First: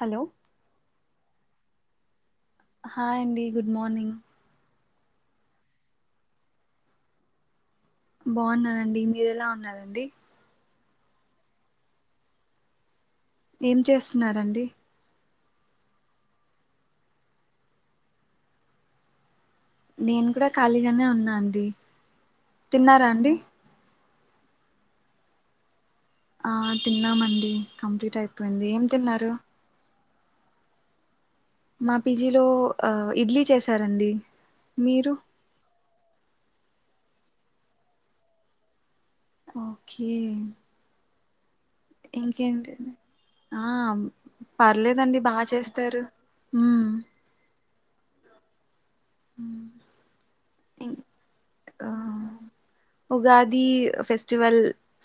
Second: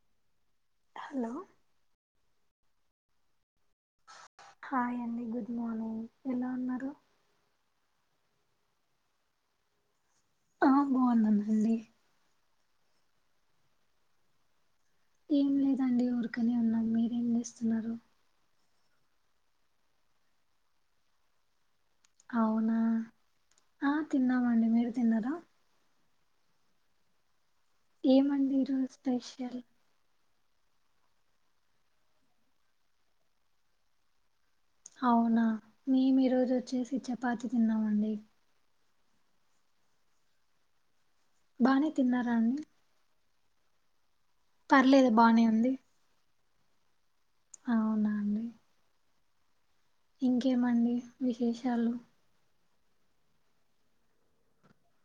Hello hello hi అండి good morning hi అండి good morning ఎలా ఉన్నారు బావున్ననండి మీర ఎలా ఉన్నారు అండి ఆ బాగున్నానుండి ఏం చేస్తున్నారండి ఏం లేదండి ఊరకనే ఉన్నా మీరేం చేస్తున్నారు నేను కూడా ఖాళీగానే ఉన్నా అండి అవునా తిన్నారా అండి ఆ తిన్నామండి మీరు తిన్నారా ఆ తిన్నామండి కంప్లీట్ ఏమండి అయిపోయింది ఏం ఈరోజు తిన్నారు స్పెషల్ మా పీజీలో ఇడ్లీ చేసారండి అవునా మేము ఈరోజు వచ్చేసి చపాతి తిన్నామండి ఓకే బానే తిన్నారా అండి ఇంకేంటి ఆ పర్లేదు పర్లేదండి బాగ బానే ఉంది చేస్తారు ఉ అవునా అండి ఉ ఇంకేమండి విశేషాలు ఉగాది ఫెస్టివల్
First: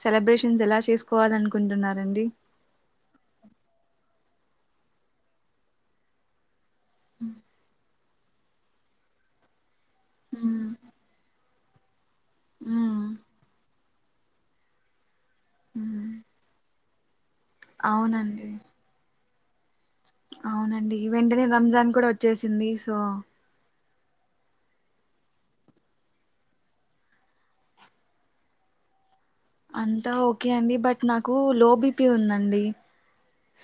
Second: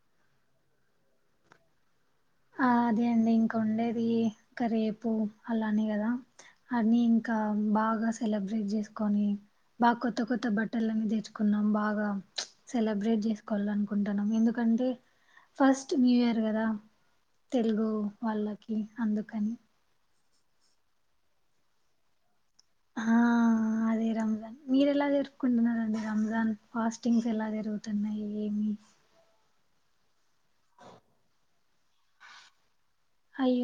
సెలబ్రేషన్స్ ఎలా చేసుకోవాల అనుకుంటున్నారండి ఆ అదే అండి ఇంకా ఉండేది ఇంకా రేపు అలానే కదా అని ఇంకా బాగా సెలబ్రేట్ చేసుకొని బాగా కొత్త కొత్త ఉమ్ బట్టర్లన్నీ తెచ్చుకో పున్నాం భాగం ఉమ్ సెలబ్రేట్ చేసుకోవాలిన్ కుంటనం ఎందుకంటే ఫస్ట్ ఉమ్ న్యూ ఇయర్ కదా తెలుగు అవునండి వాళ్ళకి అందు అవునండి వెంటనే రంజాన్ కూడా వచ్చేసింది సో ఆ! అదే రంజాన్ మీరు ఎలా జరుపుకుంటున్నండి రంజాన్ ఫాస్టింగ్స్ ఎలా జరుగుతున్నాయి ఏమి అంతా ఓకే అండి బట్ నాకు లోబిపీ ఉందండి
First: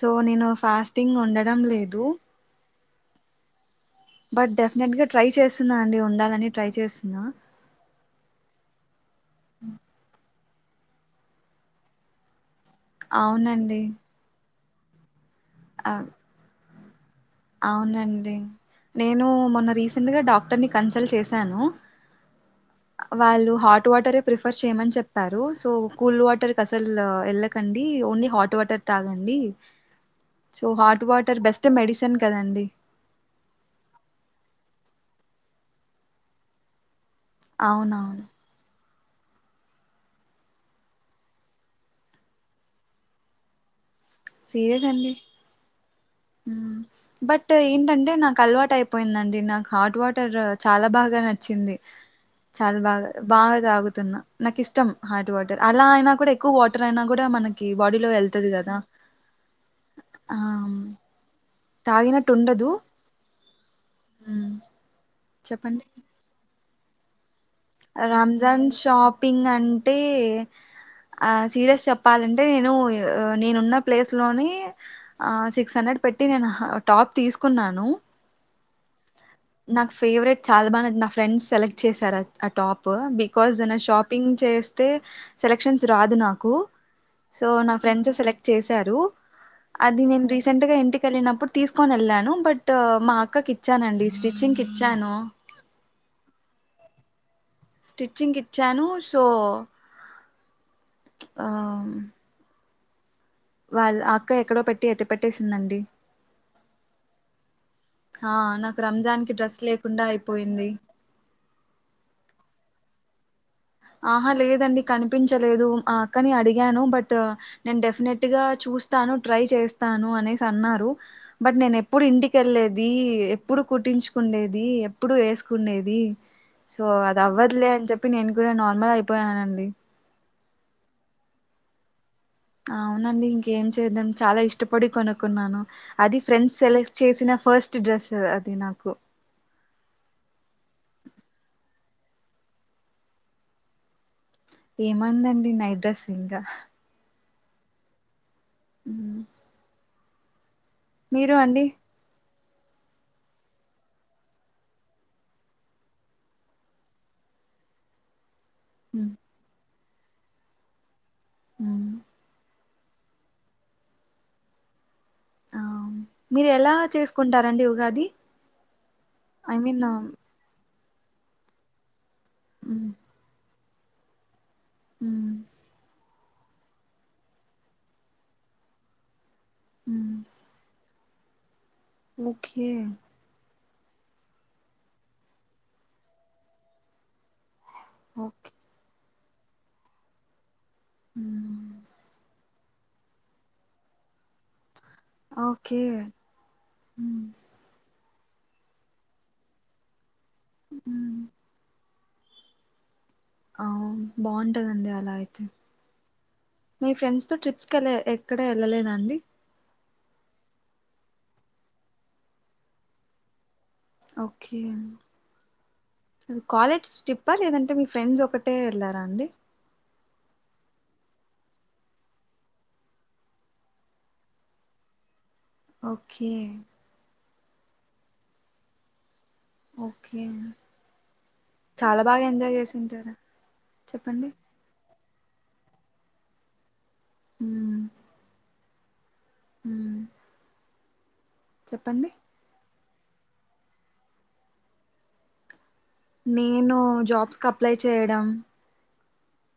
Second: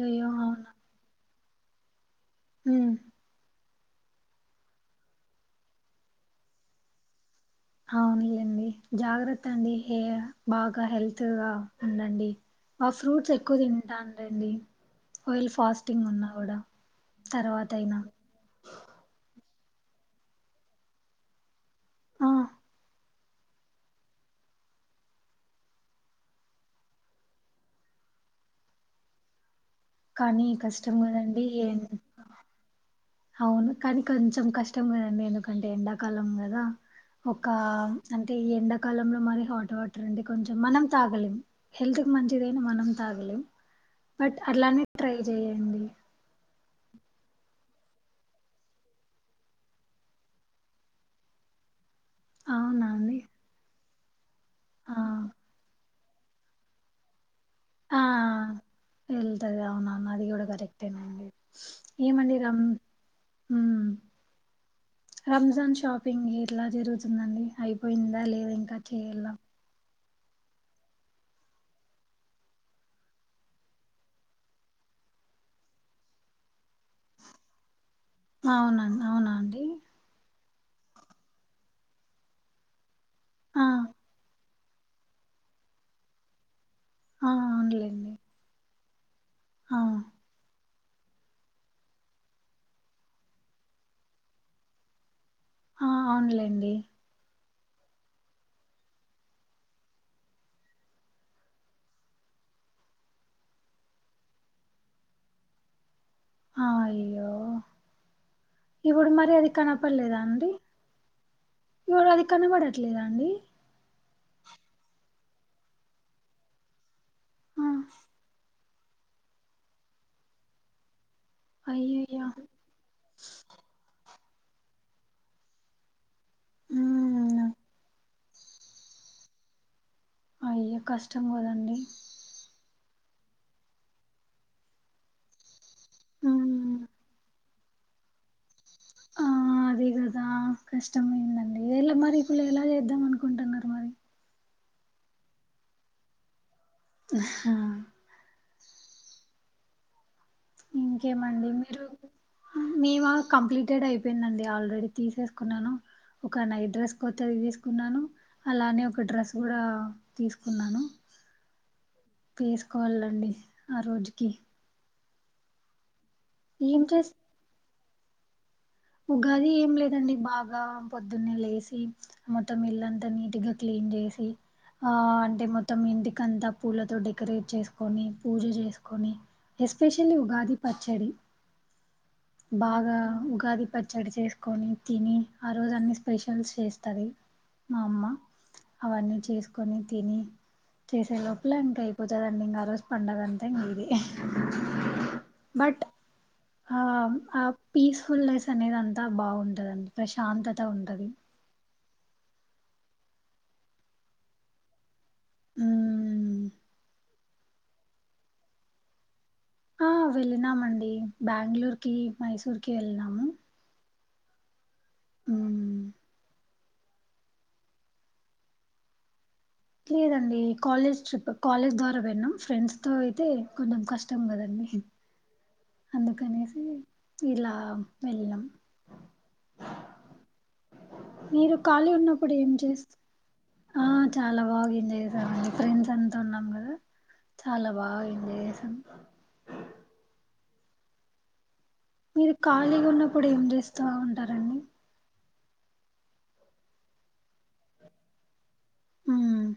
సో నేను అవునా! ఫాస్టింగ్ ఉండ రమ్ లేదు ఉమ్ బట్ డెఫినెట్ గా ట్రై చేస్తున్నా అండి ఉండాలని ట్రై చేస్తున్నా అవునులేండి జాగ్రత్త అండి హే బాగా హెల్త్గా ఉండండి ఆ ఫ్రూట్స్ ఎక్కువ అవునండి తింటానండి ఆయిల్ అ ఫాస్టింగ్ ఉన్నా కూడా అవునండి నేను మొన్న రీసెంట్ గా డాక్టర్ ని కన్సల్ట్ చేశాను. ఆ! వాళ్ళు హాట్ వాటరే ప్రిఫర్ చేయమని చెప్పారు. సో కూల్ వాటర్కు అసలు వెళ్ళకండి ఓన్లీ హాట్ వాటర్ తాగండి. కానీ సో కష్టం హాట్ వాటర్ కదండీ. బెస్ట్ మెడిసిన్ కదండి. అవును కానీ కొంచెం కష్టం కదా అండి. ఎందుకంటే ఎండాకాలం కదా. ఒక అవునవును అంటే ఈ ఎండకు కాలంలో మరి హాట్ వాటర్ అంటే కొంచెం మనం తాగలేం హెల్త్ కి మంచిదైనా మనం తాగలేం. బట్ అలానే ట్రై చెయండి. హ్ బట్ ఏంటంటే నాకు అలవాటు అయిపోయిందండి. నాకు హాట్ వాటర్ చాలా బాగా నచ్చింది చాలా అవునా బాగా అండి? బాగా తాగుతున్నా. నాకు ఇష్టం ఆ! హార్ట్ వాటర్ అలా అయినా కూడా ఎక్కువ వాటర్ అయినా కూడా మనకి కి ఆ బాడీలో వెల్తది కదా వెళ్తది అవునవును అది ఆ కూడా కరెక్టేనండి తాగినట్టు ఏమండి రమ్ ఉండదు మ్మ్ రంజాన్ చెప్పండి షాపింగ్ ఎలా జరుగుతుందండి. అయిపోయిందా లేదా రంజాన్ ఇంకా చేయాలా షాపింగ్ అంటే దే ఆ సీరియస్ చెప్పాలంటే నేను నేనున్న ప్లేస్ లోని ఆ సిక్స్ హండ్రెడ్ పెట్టి నేను టాప్ తీసుకున్నాను. అవునా అవునా అండి. నాకు ఫేవరెట్ చాలా బా [inaudible] నా ఫ్రెండ్స్ సెలెక్ట్ చేసారు అది. అటాప్ ప్ బికాజ్ ఆ నా షాపింగ్ చేస్ అతే సెలక్షన్స్ రాదు నాకు. ఆ సో నా ఫ్రెండ్స్ అవునులేండి సెలెక్ట్ చేసి స్తారు. ఆ అది నేను రీసెంట్గా ఎంటి గా నేనప్పుడు తీసుకొని వెళ్ళాను బట్ మా అక్కకి ఇచ్చానండి స్టిచ్చింగ్ కి ఇచ్చాను. ఆ అవునులేండి. స్టిచ్చింగ్ కి ఇచ్చాను సో ఆ వాలు అక్క ఎక్కడో పెట్టి ఎత్తిపెట్టేసిందండి. ఆ అయ్యో ఆ, నాకు ఇప్పుడు రంజాన్ మరి కి అది డ్రెస్ లేకుండా కనపడలేదా అండి. అయిపోయింది ఇప్పుడు అది కనపడట్లేదా అండి ఆహా లేదండి కనిపించలేదు ఆ అక్కని అడిగాను బ ట్ ఆ నేను డెఫినెట్ గా చూస్ స్తాను, ట్రై చేస్తాను అనేసి అన్నారు. బట్ నేను ఎప్పుడు అయ్యయ్యో ఇంటికెళ్ళలేది ఎప్పుడు కుట్టించు కుండేది ఎప్పుడు ఎసుకుండేది సో అది ఉమ్ అవ్వద్లే చెప్ప పిన్నయ్ నార్మల్ అయిపోయానండి అయ్యో కష్టం కదండి అవునండి ఇంకేం చేద్దాం చాలా ఇష్టపడి కొనుక్కున్నాను అది ఫ్రెండ్స్ ఉమ్ సెలెక్ట్ చేసిన ఫస్ట్ స్ డ్రెస్ అది నా ఆ అదే కదా కష్టమైంది అండి వేళ్ళ మరి ఇప్పుడు ఎలా చేద్దాం అనుకుంటున్నారు మరి ఏమందండి నైట్ డ్రెస్సిఇంగ హా ఉ ఇంకేమండి మీరు మేము కంప్లీటెడ్ అయిపోయిందండి ఆల్రెడీ తీసేసుకున్నాను ఒక నైట్ డ్రెస్ కొత్తది తీసుకున్నాను అలానే ఒక ఉమ్, డ్రెస్ గుడా తీసుకున్నాను ఉ తీసుకోవాలండి ఆ రోజుకి ఆ, మీరు ఎలా ఏం చేస్ చేసుకుంటారండి ఉ దది ఉగాది ఏం లేదండి బాగా పొద్దున్నే లేసి మొటం ఇల్ అంతా నీటిగా క్లీన్ చేసి ఆ అంటే మొత్తం ఇంటికి అంతా పూలతో డెకరేట్ చేసుకొని పూజ చేసుకొని ఎస్పెషలీ ఉగాది పచ్చడి ఓకే బాగా ఉగాది పచ్చడి చేసుకొని తిని ఆ రోజు అన్ని స్పెషల్స్ చేస్తంది మా అమ్మ ఓకే అవన్నీ చేసుకొని తిని చేసే లోపల ఇంకా అయిపోతదండి ఇంకా ఆ రోజు పండగ అంటే ఇంగ ఇది [inaudible] ఓకే బట్ ఆ పీస్ ఫుల్లస్ అనేది అంతా బాగుంటదండి ఫ్రెష్ అంతత ఉంటది ఆ బాగుంటదండి అలా అయి హ్మ్ మీ ఫ్రెడ్స్ ట్రిప్స్ కె లే ఎక్కడ వెళ్ళలేద అండి ఆ వెళ్ళినామండి బ్యాంగుళూర్ కి మైసూర్కి వెళ్ళినాము ఓకే ఊ అది కాలేజ్ ట్రీప్ప లేదంటే మీ ఫ్రెండ్స్ ఒకటే వెళ్ళారా అండి లేదండి కాలేజ్ ట్రిప్ కాలేజ్ ద్వారా పోయినం ఫ్రెండ్స్ తో అయితే కొంచెం కష్టం గదండి ఓకే అందుకనేసి ఇలా వెెళ్లం ఓకే మీరు ఖాళీ చాలా బాగా ఉన్నప్పుడు ఏం ఎంజాయ్ చేస్ చేసింటారా ఆ చెప్పండి చాలా బాగా ఏంజాయ్ జే అవునండి ఫ్రెండ్స్ అంతా ఉన్నాం గదా చాలా బాగ ఎంజాయ్ చేసం ఊ చెప్పండి లిగ ఉన్నప్పుడు ఏం చేస్తా ఉంటారండి నేను జాబ్స్ కు అప్లై చేయడం ఊ మ్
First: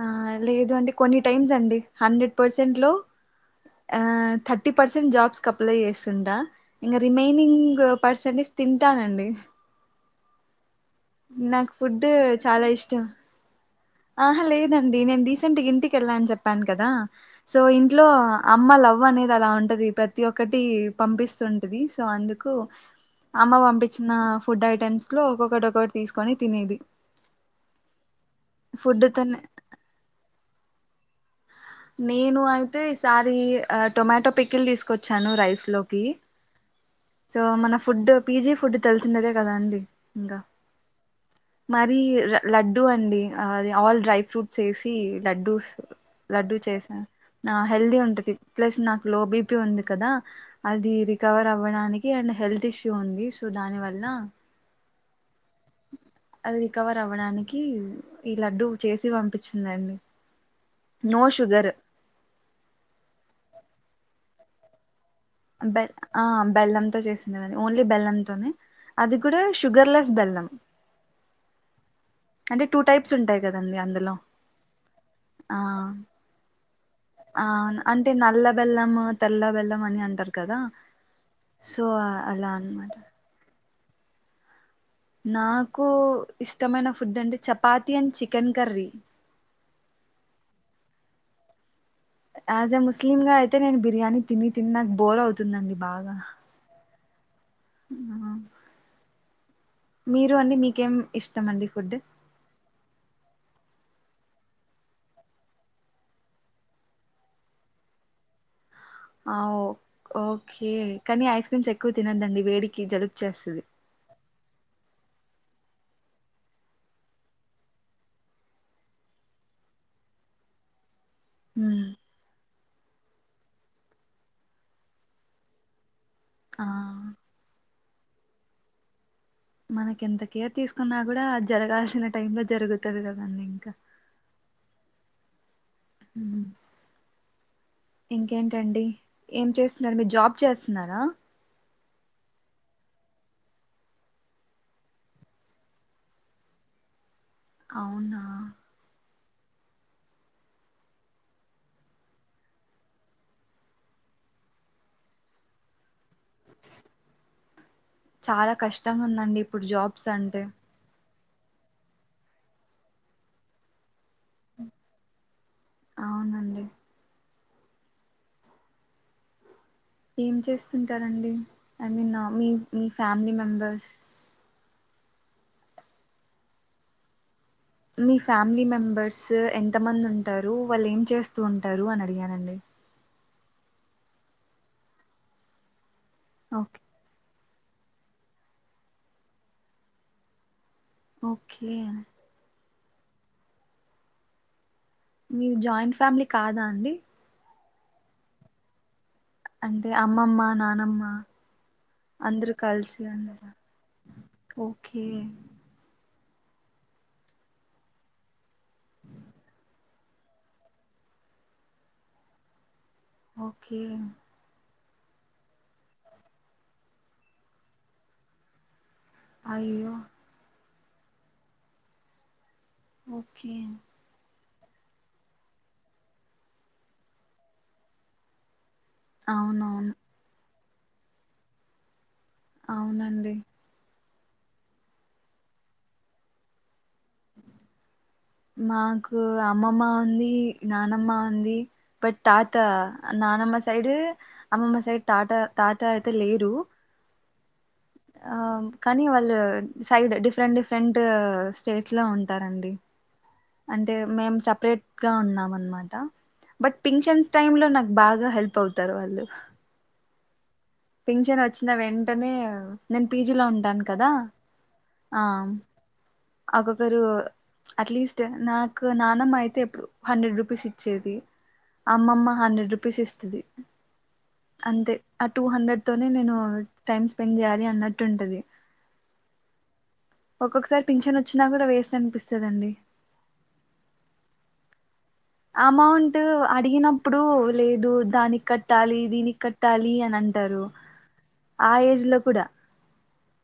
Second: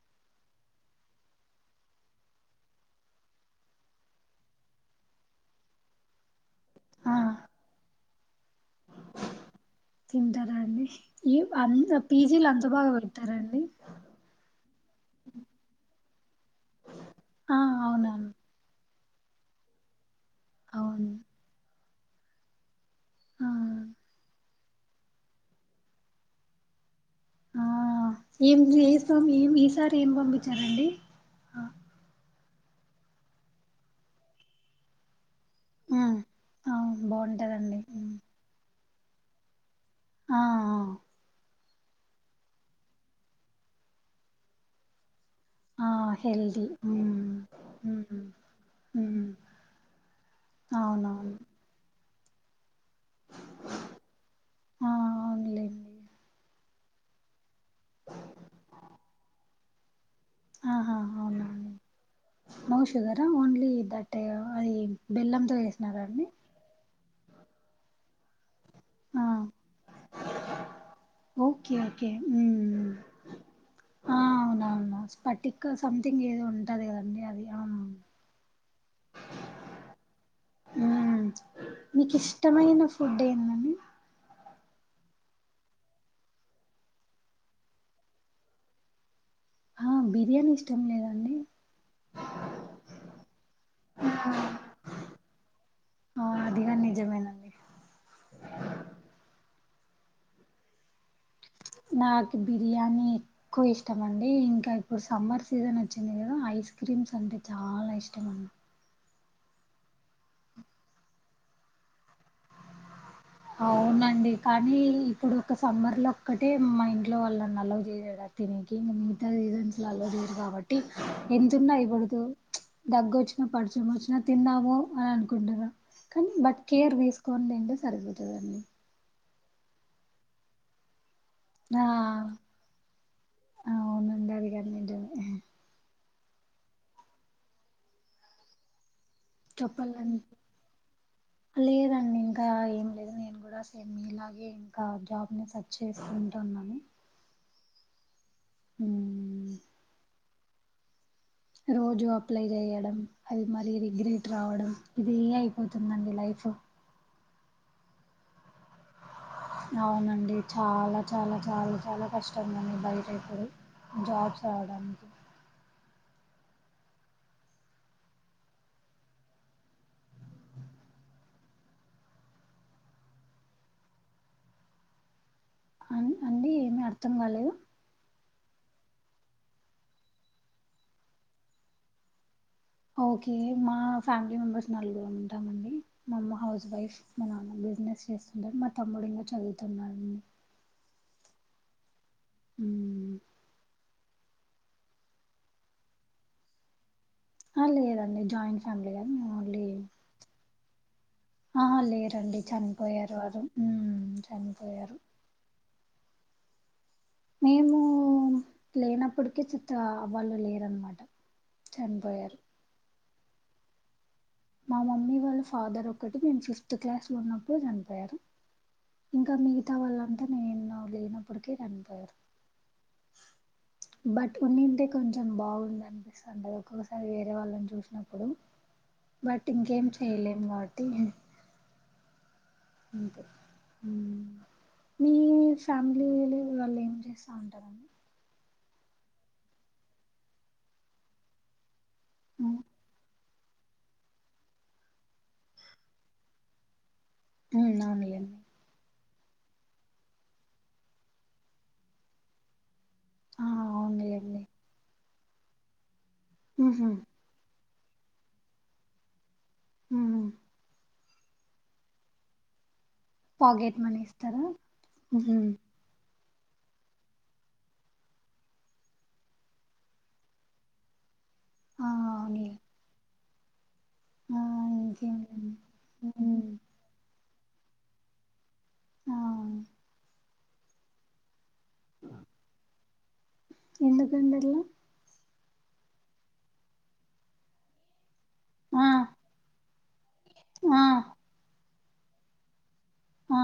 ఆ లేదు అంటే కొన్ని టైమ్స్ అండి హండ్రెడ్ పర్సెంట్ లో ఆ థర్టీ పర్సెంట్ జాబ్స్ అప్లై చేస్తుంటా ఇంగ ఆ! రిమైనింగ్ పర్సంటేజ్ తింటానండి తింటరా అండి నాకు అ ఫుడ్ పీజీలు చాలా అంత బాగా ఇష్టం పెట్టారండి ఆహా లేదండి నేను రీసెంట్ గా ఇంటికి వెళ్ళాను చెప్ ప్పాను కదా ఆ సో ఇంట్లో అవునవును అమ్మ లవ్ అనేది అలా ఉంటది ప్రత్ ప్రతి ఒక్కటి అవును పంపిస్తుంటది సో అందుకు ఆ అమ్మ పంపిచ్చిన ఫుడ్ ఐటెమ్స్ లో ఒక్కొక్కటి ఒక్కటి తీసుకొని తినేది ఆ ఏం ఫుడ్ చేస్తాం తోనే ఏమి ఈసారి ఏం పంపి అండి నేను అయితే ఈసారి ఆ టొమాటో పికిల్ తీసుకొచ్చాను రైస్ లోకి ఉమ్ అవును సో మన బాగుంటదండి ఫుడ్ ఉమ్, పీజీ ఫుడ్ తెలిసినదే కదా అండి ఇంకా ఆ మరి లడ్డు అండి అది ఆల్ డ్రై ఫ్రూట్స్ వేసి లడ్డుస్ ఆ లడ్డు హెల్దీ ఉమ్ చేసిన హెల్దీ ఉమ్ ఉంటది ప్లస్ నాకు లో ఉమ్, బిపి ఉంది కదా అది అవునవును రికవర్ అవ్వడానీ అండ్ హెల్దీష్ ఉంది సో దాని వల్ల ఆ అవునులేండి అది రికవర్ అవ్వడానికి ఈ లడ్డు చేసి పంపించిందండి ఆహా నో అవునా sugar no sugar only the అంటే అది బెల్లంతో బెల్ చేసినారా ఆ అండి బెల్లంతో చేసి ఓన్లీ బెల్లంతోనే అది కూడా షుగర్లెస్ బెల్లం ఓకేఓకే అంటే టూ టైప్స్ ఉంటాయి కదండి అందులో అవునవునా స్ పటిక సంథింగ్ ఏదో ఉంట అవును అంటే నల్ల బెల్లం తెల్ల బెల్లం అని అంటారు కదా మ్మ్ సో మీకు అలా ఇష్టమైన అనమాట ఫుడ్ ఏందండి నాకు ఇష్టమైన ఫుడ్ అంటే చపాతి అండ్ చికెన్ కర్రీ ఆ బిర్యానీ ఇష్టం లేదండి యాజ్ ఎ ముస్లిమ్ గా అయితే నేను బిర్యానీ తిని తిని నాకు బోర్ అవుతుందండి బాగా జమేనండి మీరు అండి మీకేం ఇష్టం అండి ఫుడ్ నాకు బరయని ఎక్కువ ఇష్టంండి ఇంకా ఇప్పుడు సమ్మర్ సీజన్ వచ్చింది కదా ఐస్ క్రీమ్స్ అంటే చాలా ఇష్టం అన్న ఆ ఓకే కానీ ఐస్ క్రీమ్స్ ఎక్కువ తినదండి వేడికి జలు అవునండి కానీ ఇప్పుడు ఒక సమ్మర్లో ఒక్కటే మా ఇంట్లో వాళ్ళని అల చేసడు తిననికి ఇంకా మిగతా సీజన్స్లో అల చేయరు కాబట్టి ఎంతన్నా ఉమ్, ఇ్వడదు దగ్గొచ్చు పడిచమోచ్చిన తిన్నామ అని అనుకుంటద కానీ బట్ ఆ కేర్ వేసుకోనిండి అరుగు దని మనకి ఎంత కేర్ తీసుకున్నా కూడా ఆ జరగాల్సిన టైమ్ లో జరుగుతుంది కదంీ ఇంకా అవునండి అది గాని నిజమే ఇంకేంటండి ఏం చేస్తున్నారు మీరు చెప్పాలండి జాబ్ చేస్తున్నారా అండ్ ఇంకా ఏం లేదు నేను కూడా సేమ్ మీలాగే ఇంకా జాబ్ని సర్చ్ చేసుంటున్నాను అవునా అ రోజు అప్లై చేయడం అది మరి రిగ్రెట్ రావడం ఇది అయిపోతుందండి లైఫ్ చాల కష్టంగా ఉందండి ఇప్పుడు జాబ్స్ అవునండి అంటే చాలా చాలా చాలా చాలా కష్టంగానీ బయట ఇప్పుడు జాబ్స్ రావడానికి అవునండి ఏం చేస్తుంటారండి ఐ మీన్ నా మీ మీ ఫ్యామిలీ మెంబర్స్ అన్ అండి ఏమి అర్థం కాలేదు మీ ఫ్యామిలీ మెంబర్స్ ఎంత మంది ఉంటారు వాళ్ళు ఏం చేస్తూ ఉంటారు అని అడిగానండి ఓకే మా ఫ్యామిలీ మెంబర్స్ నలుగురం ఉంటామండి మమ్మ హౌస్ ఓకే వైఫ్ మా నానా బిజినెస్ చేస్తుండే మా తమ్ముడెమో చదువుతున్నా ఓకే ఉమ్ మీది జాయింట్ ఫ్యామిలీ కాదా అండి లేదండి జాయింట్ ఫ్యామిలీ కాదు మేము ఓన్లీ అంటే అమ్మమ్మ నానమ్మ ఆహా లేరండి అందరూ కలిసి చనిపోయారు వారు ఉండరా మ్మ్ చనిపోయారు ఓకే మేము లేనప్పటికీ చిత్త వాళ్ళు లేరనమాట చనిపోయారు ఓకే మా మమ్మీ వాళ్ళఫాదర్ ఒకటి నేను ఫిఫ్త్ క్లాస్ లో ఉన్నప్పుడు చనిపోయారు ఇంకా మిగతా అయ్యో వాళ్ళ అంత నేను లేనప్పటికే చనిపోయారు ఓకే బట్ ఉన్నింటే కొంచెం బాగుండు అనిపిస్తటది ఒక్కొక్కసారి వేరే వాళ్ళని చూసినప్పుడు బట్ ఇంకేం అవునవును చెయలేం వాట్ తీగే అంతే అవునండి హ్మ్ మీ ఫ్యామిలీ వాళ్ళు ఏం చేస్తా ఉంటారండి మాకు అమ్మమ్మ ఉంది నానమ్మ ఉంది బట్ తాత ఉమ్ నానమ్మ సైడ్ అమ్మమ్మ సైడ్ తాత తాత అయితే లేరు ఆ అవునులేండి కనీ వా లను సైడ్ డిఫరెంట్ డిఫరెంట్ స్టేట్స్ లో ఉంటారండి ఆ అంటే మేం అవునులేండి సపరేట్ గా ఉన్నము అన్మాట బట్ ఉహు పింక్షన్స్ టైమ్ లో నా బాగా హెల్ప్ అవుతారు వాళ్ళు హు పింఛన్ వచ్చిన వెంటనే నేను పీజీలో పాకెట్ ఉంటాను మనీ కదా ఇస్తారా ఆ ఉహు ఒక్కొక్కరు అట్లీస్ట్ నాకు నానమ్మ అయితే అప్పుడు హండ్రెడ్ రూపీస్ ఇచ్చేది ఆ అమ్మమ్మ అవునులే హండ్రెడ్ రూపీస్ ఇస్తది ఆ అంతే అ టూ ఇంకేంటండి హండ్రెడ్ తోనే నేను టైమ్స్ స్పె పని జాయాలి అన్నట్టు ఉంటది ఆ ఒక్కొక్కసారి పింఛన్ వచ్చి అట్ల అయినా కూడా వేస్ట్ అనిపిస్తుందండి ఎందుకండి అట్ల అమౌంట్ అడిగినప్పుడు లేదు దానికి ఆ కట్టాలి దీనికి కట్ట తాలి అంత అంటారు ఆ ఆ ఏజ్ లో కూడా ఆ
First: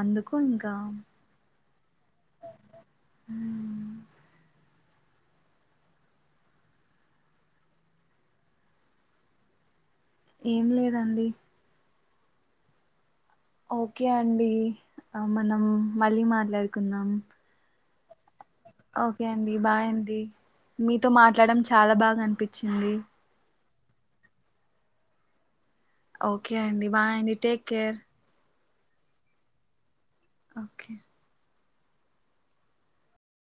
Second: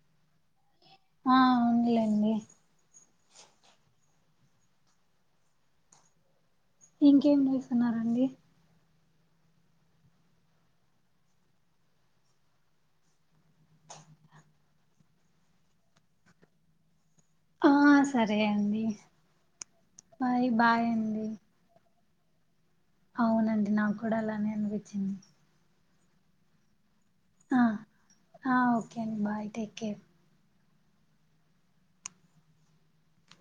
అందుకు ఇంకా ఆ ఔనులేండి ఉమ్ ఇంకేం చేస్తున్నారండి ఏం లేదండి ఓకే అండి మనం మళ్ళీ మాట్లాడుకుందాం ఆ సరే అండి ఓకే అండి బాయ్ అండీ బాయ్ బాయ్ మీతో అండి మాట్లాడడం చాలా బాగా [inaudible] [unintelligible] చరే అవునండి నాకు కూడా అలానే అనిపించింది ఓకే అండి బాయ్ అండి ఆ టేక్ కేర్ ఆ ఓకే అండి బాయ్ టేక్ కేర్ ఓకే